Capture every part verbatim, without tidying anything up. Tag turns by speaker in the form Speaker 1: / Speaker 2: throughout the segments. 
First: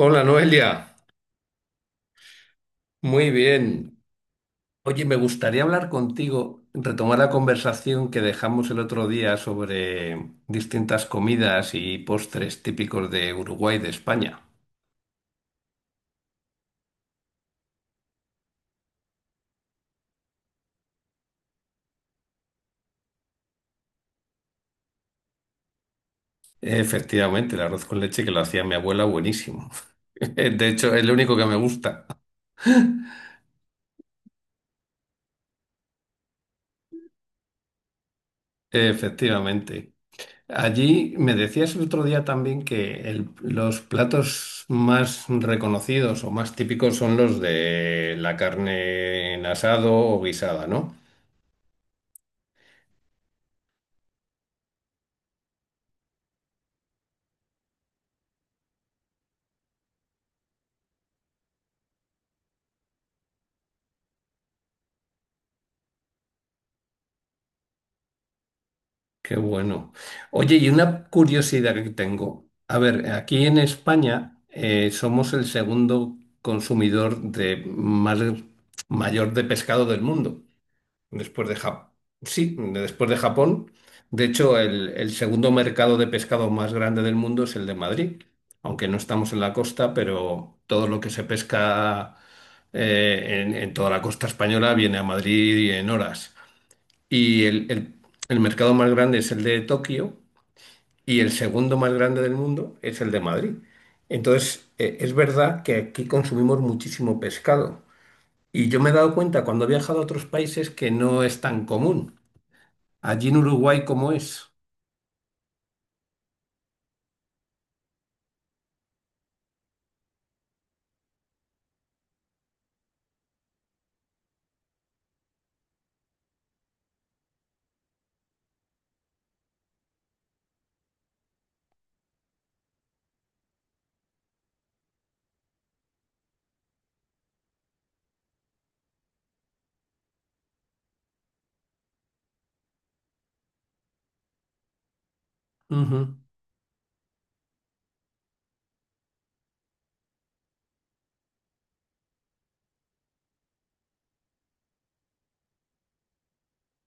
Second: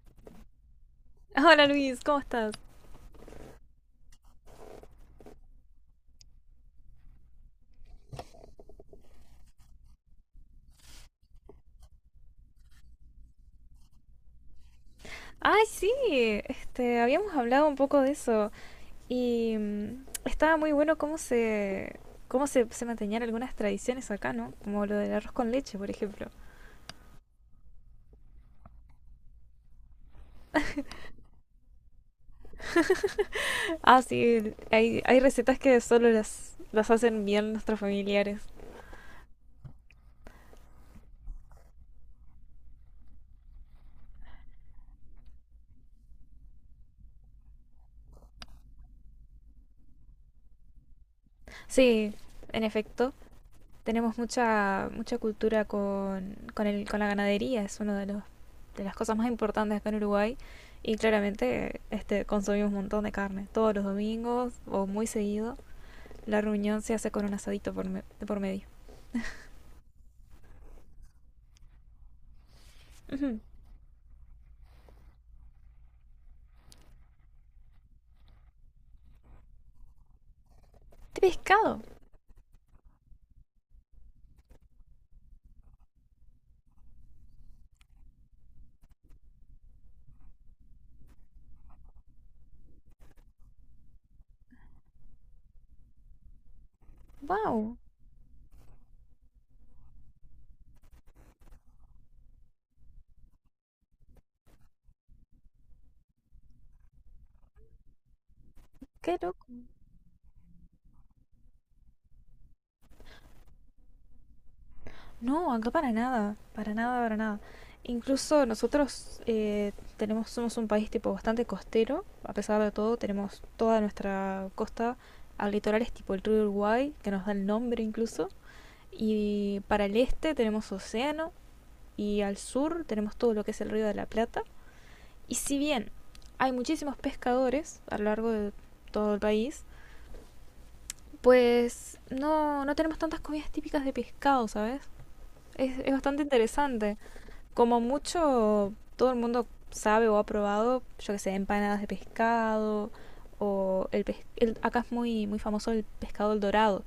Speaker 1: Hola Noelia,
Speaker 2: Hola Luis, ¿cómo estás?
Speaker 1: muy bien. Oye, me gustaría hablar contigo, retomar la conversación que dejamos el otro día sobre distintas comidas y postres típicos de Uruguay y de España.
Speaker 2: Ay, sí, este, habíamos hablado un poco de eso y mm, estaba muy bueno cómo se, cómo se, se mantenían algunas tradiciones acá, ¿no? Como lo del arroz con leche, por ejemplo.
Speaker 1: Efectivamente, el arroz con leche que lo hacía mi abuela, buenísimo. De hecho, es lo único que me gusta.
Speaker 2: Ah, sí, el- hay, hay recetas que solo las, las hacen bien nuestros familiares.
Speaker 1: Efectivamente. Allí me decías el otro día también que el- los platos más reconocidos o más típicos son los de la carne en asado o guisada, ¿no?
Speaker 2: Sí, en efecto. Tenemos mucha, mucha cultura con, con, el, con la ganadería, es una de, los, de las cosas más importantes acá en Uruguay. Y claramente este, consumimos un montón de carne, todos los domingos o muy seguido. La reunión se hace con un asadito por me- por medio.
Speaker 1: Qué bueno. Oye, y una curiosidad que tengo. A ver,
Speaker 2: Ujú.
Speaker 1: aquí en España eh, somos el segundo consumidor de más- mayor de pescado del mundo.
Speaker 2: ¡De
Speaker 1: Después de
Speaker 2: pescado!
Speaker 1: Japón. Sí, después de Japón. De hecho, el, el segundo mercado de pescado más grande del mundo es el de Madrid. Aunque no estamos en la costa, pero todo lo que se pesca eh, en, en toda la costa española viene a Madrid en horas. Y el,
Speaker 2: ¡Wow!
Speaker 1: el- el mercado más grande es el de Tokio y el segundo más grande del mundo es el de Madrid. Entonces, eh, es verdad que aquí consumimos muchísimo pescado. Y yo me he dado
Speaker 2: ¡Qué
Speaker 1: cuenta
Speaker 2: loco!
Speaker 1: cuando he viajado a otros países que no es tan común. Allí en Uruguay, ¿cómo es?
Speaker 2: No, acá para nada, para nada, para nada. Incluso nosotros eh, tenemos, somos un país tipo bastante costero, a pesar de todo, tenemos toda nuestra costa al litoral es tipo el río Uruguay, que nos da el nombre incluso, y para el este tenemos océano y al sur tenemos todo lo que es el río de la Plata. Y si bien hay muchísimos pescadores a lo largo de todo el país, pues no, no tenemos tantas comidas típicas de pescado, ¿sabes? Es, es
Speaker 1: Ujú.
Speaker 2: bastante interesante. Como mucho, todo el mundo sabe o ha probado, yo que sé, empanadas de pescado o el, pes- el- acá es muy muy famoso el pescado el dorado,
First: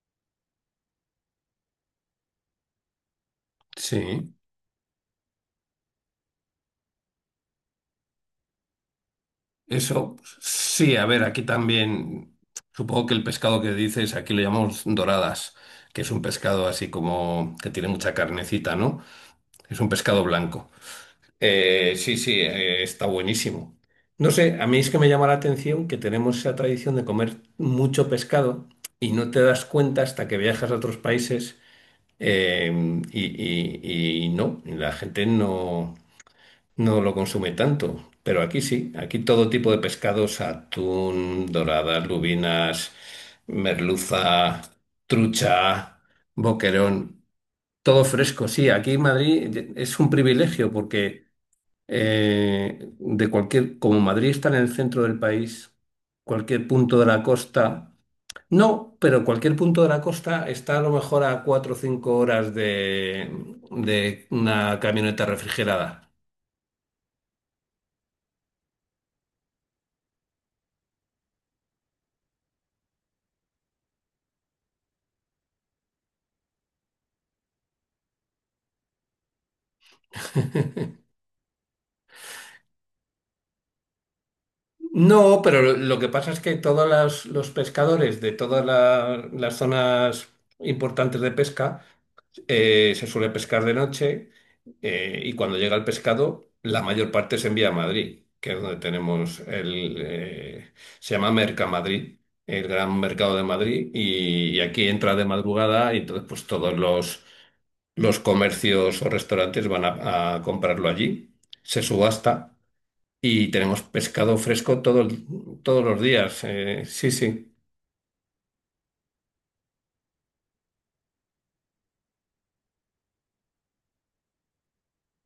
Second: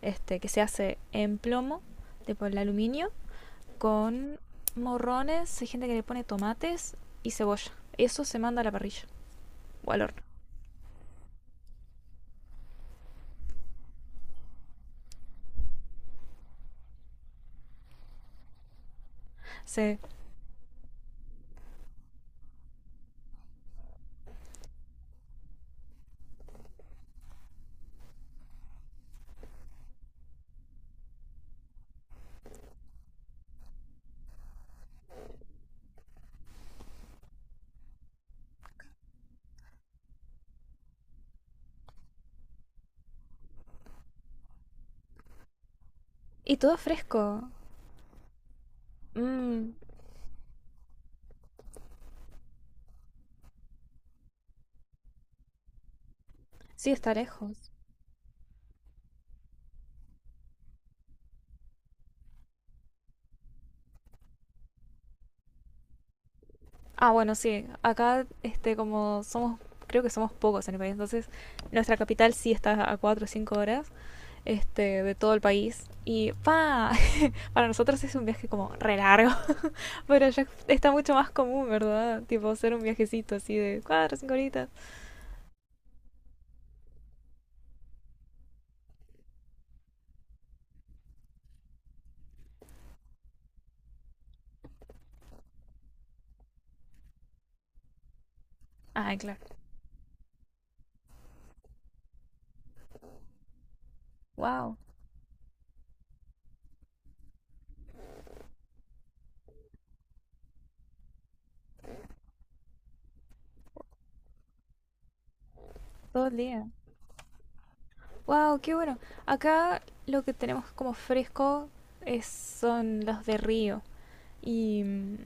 Speaker 2: este que se hace en plomo, de por el aluminio
Speaker 1: Sí,
Speaker 2: con morrones, hay gente que le pone tomates y cebolla. Eso se manda a la parrilla o al
Speaker 1: eso
Speaker 2: horno.
Speaker 1: sí, a ver, aquí también supongo que el pescado que dices, aquí lo llamamos doradas, que es un pescado así como que tiene mucha carnecita, ¿no? Es un
Speaker 2: Sí.
Speaker 1: pescado blanco. Eh, sí, sí, eh, está buenísimo. No sé, a mí es que me llama la atención que tenemos esa tradición de comer mucho pescado y no te das cuenta hasta que viajas a otros países eh, y, y y no, y la gente no. No lo consume tanto, pero aquí sí, aquí todo tipo de pescados, atún, doradas, lubinas, merluza, trucha,
Speaker 2: Y todo
Speaker 1: boquerón,
Speaker 2: fresco.
Speaker 1: todo fresco. Sí, aquí en Madrid
Speaker 2: Mm,
Speaker 1: es un privilegio porque eh, de cualquier, como Madrid está en el centro del país, cualquier
Speaker 2: sí,
Speaker 1: punto de
Speaker 2: está
Speaker 1: la
Speaker 2: lejos.
Speaker 1: costa, no, pero cualquier punto de la costa está a lo mejor a cuatro o cinco horas de, de una camioneta refrigerada.
Speaker 2: Ah, bueno, sí. Acá, este, como somos, creo que somos pocos en el país, entonces nuestra capital sí está a cuatro o cinco horas, este, de todo el país. Y pa, para nosotros es un viaje como re largo, pero ya está mucho más común, ¿verdad? Tipo hacer un viajecito así de cuatro o cinco horitas.
Speaker 1: No, pero lo, lo que pasa es que todos las- los pescadores de todas la- las zonas importantes de pesca eh, se suele pescar de noche eh, y cuando llega el pescado la mayor parte se envía a Madrid, que es donde
Speaker 2: Ah, claro.
Speaker 1: tenemos el... eh, se llama Mercamadrid, el gran mercado de Madrid y, y
Speaker 2: Wow,
Speaker 1: aquí entra de madrugada y entonces pues todos los, los comercios o restaurantes van a a comprarlo allí, se subasta. Y tenemos pescado fresco todo el- todos los
Speaker 2: todo el
Speaker 1: días.
Speaker 2: día.
Speaker 1: eh, sí, sí.
Speaker 2: Wow, qué bueno. Acá lo que tenemos como fresco es, son los de río. Y mm,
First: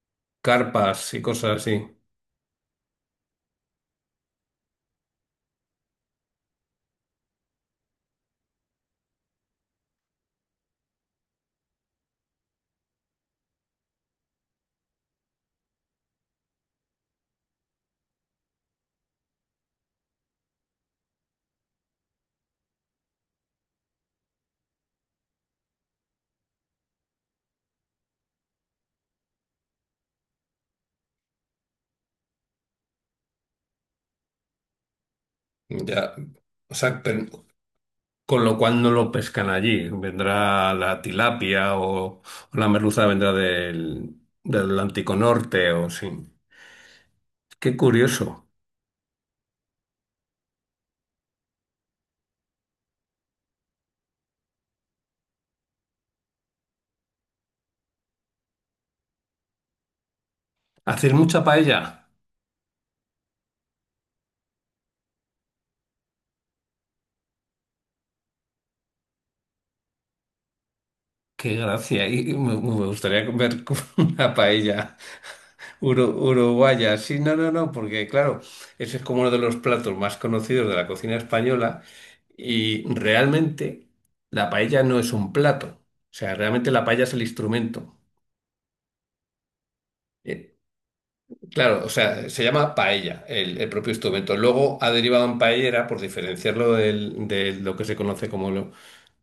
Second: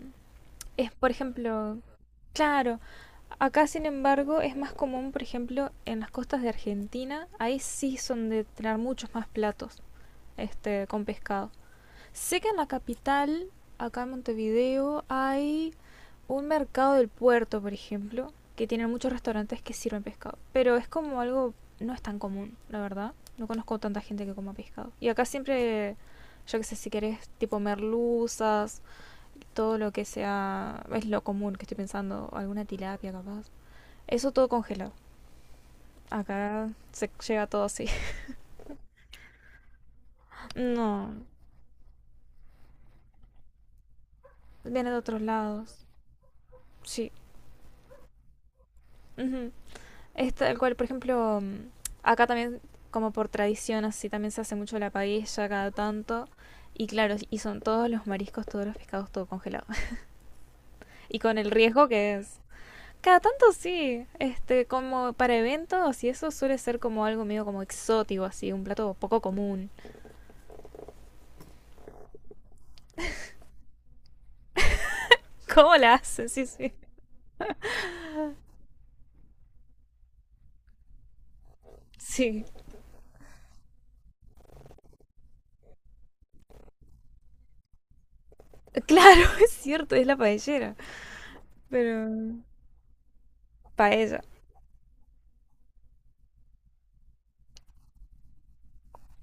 Speaker 2: es, por
Speaker 1: Carpas y cosas
Speaker 2: ejemplo,
Speaker 1: así.
Speaker 2: claro, acá, sin embargo, es más común, por ejemplo, en las costas de Argentina, ahí sí son de tener muchos más platos este, con pescado. Sé que en la capital, acá en Montevideo, hay un mercado del puerto, por ejemplo, que tiene muchos restaurantes que sirven pescado, pero es como algo, no es tan común, la verdad. No conozco tanta gente que coma pescado. Y acá siempre, yo que sé, si querés, tipo merluzas, todo lo que sea, es lo común que estoy pensando, alguna tilapia capaz. Eso todo congelado.
Speaker 1: Ya.
Speaker 2: Acá
Speaker 1: O sea,
Speaker 2: se
Speaker 1: pero-
Speaker 2: llega todo así.
Speaker 1: con lo cual no lo pescan allí. Vendrá la
Speaker 2: No,
Speaker 1: tilapia o, o la merluza vendrá del, del
Speaker 2: viene de
Speaker 1: Atlántico
Speaker 2: otros lados.
Speaker 1: Norte o sí.
Speaker 2: Sí.
Speaker 1: Qué curioso.
Speaker 2: Ujú. Es tal cual, por ejemplo, mm, acá también, como por tradición, así también se hace mucho la paella cada tanto. Y claro, y son todos los mariscos, todos los pescados, todo congelado.
Speaker 1: ¿Haces
Speaker 2: Y con
Speaker 1: mucha
Speaker 2: el
Speaker 1: paella?
Speaker 2: riesgo que es. Cada tanto sí, este, como para eventos y eso suele ser como algo medio como exótico, así, un plato poco común.
Speaker 1: Qué gracia. Y y me, me gustaría comer una paella.
Speaker 2: ¿Cómo la
Speaker 1: Uru-
Speaker 2: hacen? Sí, sí.
Speaker 1: uruguaya, sí, no, no, no, porque claro, ese es como uno de los platos más conocidos de la cocina española
Speaker 2: Sí.
Speaker 1: y realmente la paella no es un plato, o sea, realmente la paella es el instrumento.
Speaker 2: Claro, es cierto, es la
Speaker 1: Eh,
Speaker 2: paellera.
Speaker 1: claro, o sea,
Speaker 2: Pero
Speaker 1: se llama paella el, el propio
Speaker 2: paella,
Speaker 1: instrumento. Luego ha derivado en paellera por diferenciarlo del- de lo que se conoce como, lo-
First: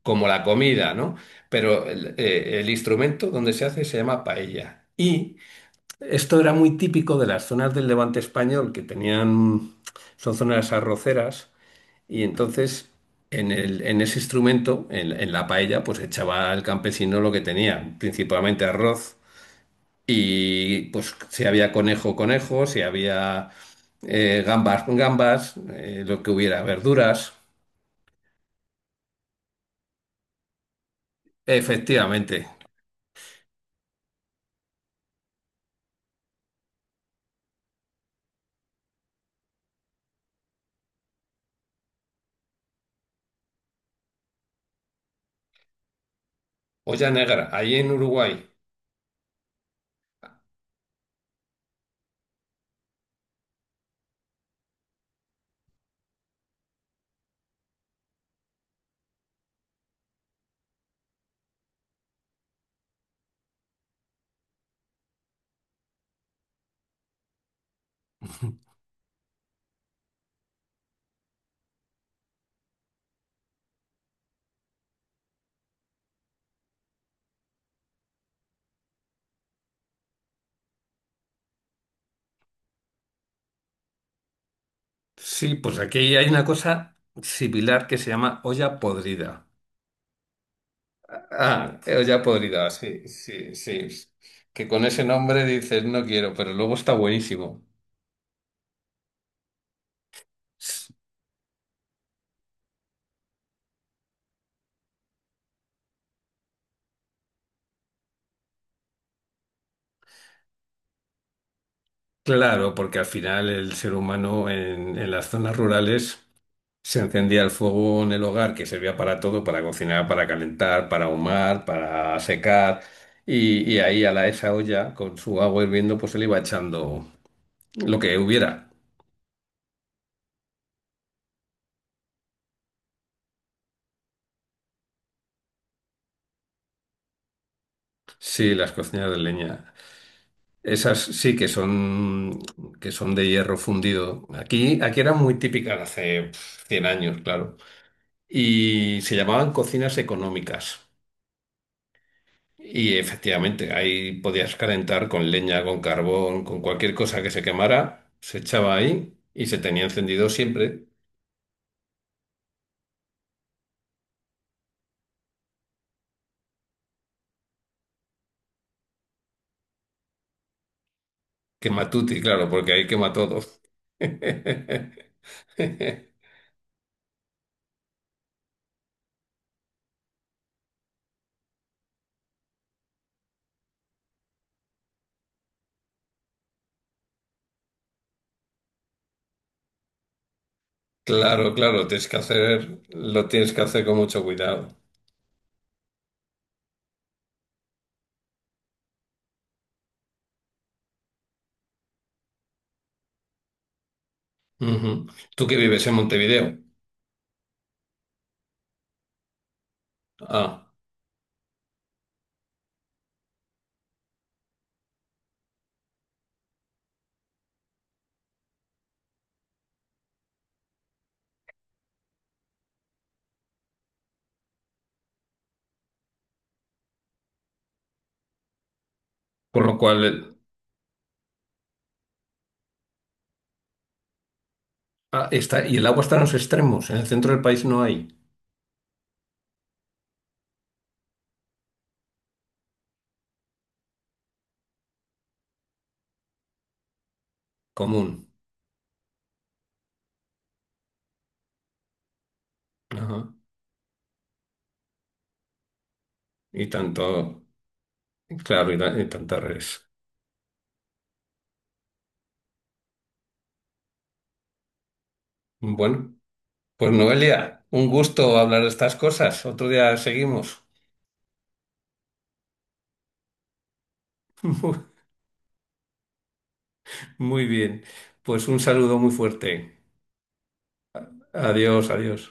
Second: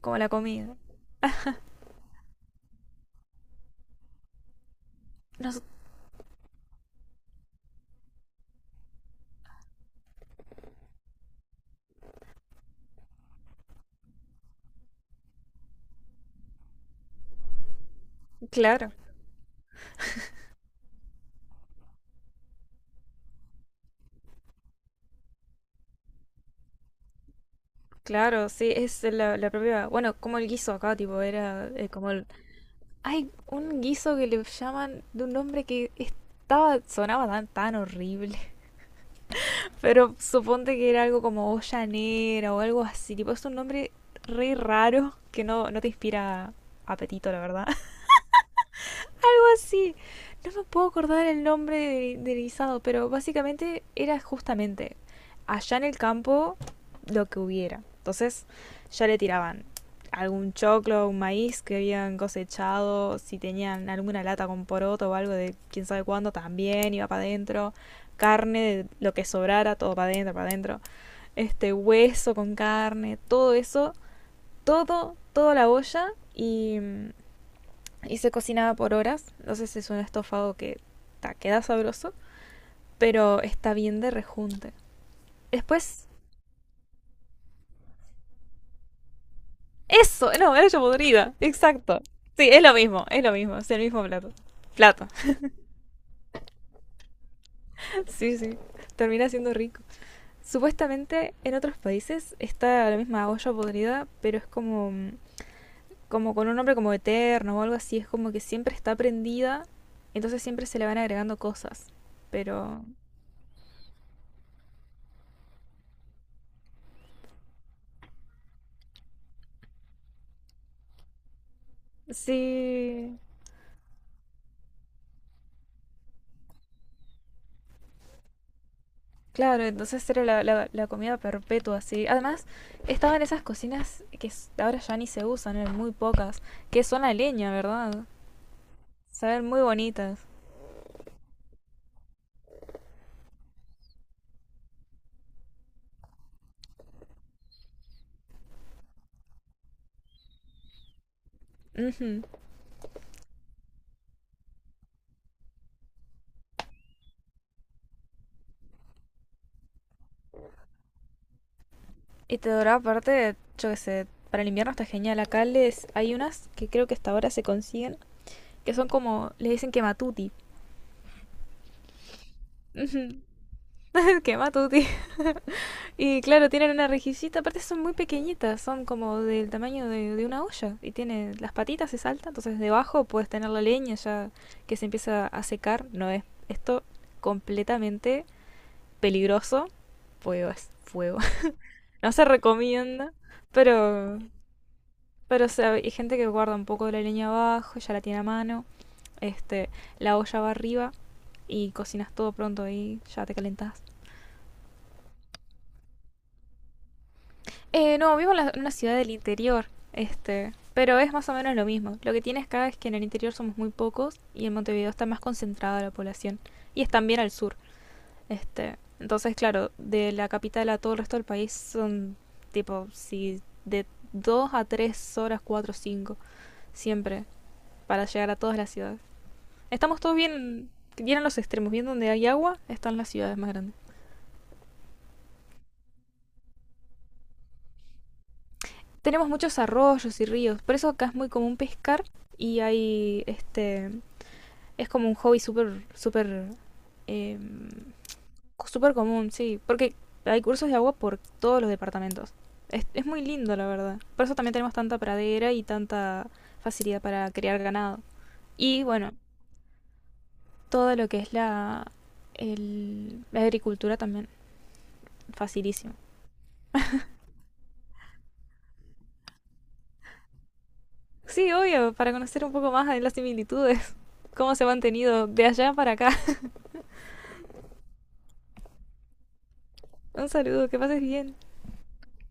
Speaker 2: como
Speaker 1: como
Speaker 2: la
Speaker 1: la
Speaker 2: comida.
Speaker 1: comida, ¿no? Pero el, eh, el instrumento donde se hace se llama paella.
Speaker 2: No sé,
Speaker 1: Esto era muy típico de las zonas del Levante español que tenían, son zonas arroceras y entonces en el- en ese instrumento, en, en la paella, pues echaba el campesino lo que tenía, principalmente
Speaker 2: claro,
Speaker 1: arroz y pues si había conejo, conejo, si había eh, gambas, gambas, eh, lo que hubiera, verduras,
Speaker 2: claro, sí, es la, la propia. Bueno, como el guiso acá, tipo, era eh, como el.
Speaker 1: efectivamente.
Speaker 2: Hay un guiso que le llaman de un nombre que estaba, sonaba tan, tan horrible. Pero suponte que era algo como ollanera o algo así, tipo, es un nombre re raro que no, no te inspira
Speaker 1: Olla
Speaker 2: apetito, la
Speaker 1: negra,
Speaker 2: verdad.
Speaker 1: ahí en Uruguay.
Speaker 2: Sí, no me puedo acordar el nombre de- del guisado, pero básicamente era justamente allá en el campo lo que hubiera. Entonces ya le tiraban algún choclo, un maíz que habían cosechado, si tenían alguna lata con poroto o algo de quién sabe cuándo, también iba para adentro, carne, de lo que sobrara, todo para adentro, para adentro, este hueso con carne, todo eso, todo, toda la olla y mm, y se cocinaba por horas. Entonces es un estofado que ta, queda sabroso, pero está bien de rejunte.
Speaker 1: Sí, pues
Speaker 2: Después,
Speaker 1: aquí hay una cosa similar que se llama olla podrida.
Speaker 2: eso, no, era yo podrida,
Speaker 1: Ah,
Speaker 2: exacto.
Speaker 1: eh, ya
Speaker 2: Sí, es
Speaker 1: podrida,
Speaker 2: lo mismo,
Speaker 1: sí,
Speaker 2: es lo
Speaker 1: sí,
Speaker 2: mismo, es el
Speaker 1: sí.
Speaker 2: mismo plato.
Speaker 1: Que con ese
Speaker 2: Plato,
Speaker 1: nombre dices no quiero, pero luego está buenísimo.
Speaker 2: sí, sí, termina siendo rico. Supuestamente en otros países está la misma olla podrida, pero es como, como con un nombre como eterno o algo así, es como que siempre está prendida, entonces siempre se le van agregando cosas.
Speaker 1: Claro,
Speaker 2: Pero
Speaker 1: porque al final el ser humano en, en las zonas rurales se encendía el fuego en el hogar que servía para todo, para cocinar, para calentar, para ahumar, para secar.
Speaker 2: sí,
Speaker 1: Y, y ahí a la, esa olla con su agua hirviendo pues se le iba echando lo que hubiera.
Speaker 2: claro, entonces era la, la- la comida perpetua, así. Además, estaban esas cocinas que s- ahora ya ni se usan, eran muy pocas, que son a leña, ¿verdad?
Speaker 1: Sí, las cocinas de
Speaker 2: Se ven muy
Speaker 1: leña.
Speaker 2: bonitas.
Speaker 1: Esas sí que son, que son de hierro fundido. Aquí, aquí eran muy típicas hace pf, cien años, claro. Y se llamaban cocinas económicas.
Speaker 2: Ujú.
Speaker 1: Y efectivamente, ahí podías calentar con leña, con carbón, con cualquier cosa que se quemara, se echaba ahí y se tenía encendido siempre.
Speaker 2: Y te duraba aparte, yo qué sé, para el invierno está genial. Acá les, hay unas que creo que hasta ahora se consiguen, que son como, le dicen quematuti.
Speaker 1: Quematuti, claro, porque ahí quema
Speaker 2: Ujú.
Speaker 1: todo.
Speaker 2: Quematuti. Y claro, tienen una rejillita, aparte son muy pequeñitas, son como del tamaño de, de una olla. Y tiene las patitas, se salta, entonces debajo puedes tener la leña ya que se empieza a secar. No es esto completamente peligroso, fuego es fuego.
Speaker 1: Claro, claro, tienes
Speaker 2: No
Speaker 1: que
Speaker 2: se
Speaker 1: hacer,
Speaker 2: recomienda,
Speaker 1: lo tienes que hacer con
Speaker 2: pero,
Speaker 1: mucho cuidado.
Speaker 2: pero o sea, hay gente que guarda un poco de la leña abajo, ya la tiene a mano, este, la olla va arriba y cocinas todo pronto y ya te calentás.
Speaker 1: Ujú. ¿Tú que vives en Montevideo?
Speaker 2: Eh, no, vivo en, la- en una ciudad del interior, este,
Speaker 1: Ah.
Speaker 2: pero es más o menos lo mismo. Lo que tienes acá es que en el interior somos muy pocos y en Montevideo está más concentrada la población y es también al sur, este. Entonces, claro, de la capital a todo el resto del país son tipo, si de dos a tres horas, cuatro, o cinco, siempre, para llegar a todas las ciudades.
Speaker 1: Con lo
Speaker 2: Estamos
Speaker 1: cual,
Speaker 2: todos
Speaker 1: el-
Speaker 2: bien, bien en los extremos, bien donde hay agua, están las ciudades más grandes.
Speaker 1: ah, está, y el agua está en los extremos, en el centro del país no hay
Speaker 2: Tenemos muchos arroyos y ríos, por eso acá es muy común pescar y hay este es como un hobby súper, súper, eh,
Speaker 1: común.
Speaker 2: súper común, sí. Porque hay cursos de agua por todos los departamentos. Es, es
Speaker 1: Ajá.
Speaker 2: muy lindo, la verdad. Por eso también tenemos tanta pradera y tanta
Speaker 1: Y
Speaker 2: facilidad para
Speaker 1: tanto,
Speaker 2: criar ganado.
Speaker 1: claro, y,
Speaker 2: Y
Speaker 1: ta- y
Speaker 2: bueno,
Speaker 1: tantas redes.
Speaker 2: todo lo que es la, el- la agricultura también, facilísimo.
Speaker 1: Bueno, pues Noelia, un gusto hablar de estas cosas. Otro día seguimos.
Speaker 2: Sí, obvio, para conocer un poco más de las similitudes, cómo se ha mantenido de allá para acá.
Speaker 1: Muy bien, pues un saludo muy fuerte.
Speaker 2: Un saludo, que pases bien.
Speaker 1: Adiós, adiós.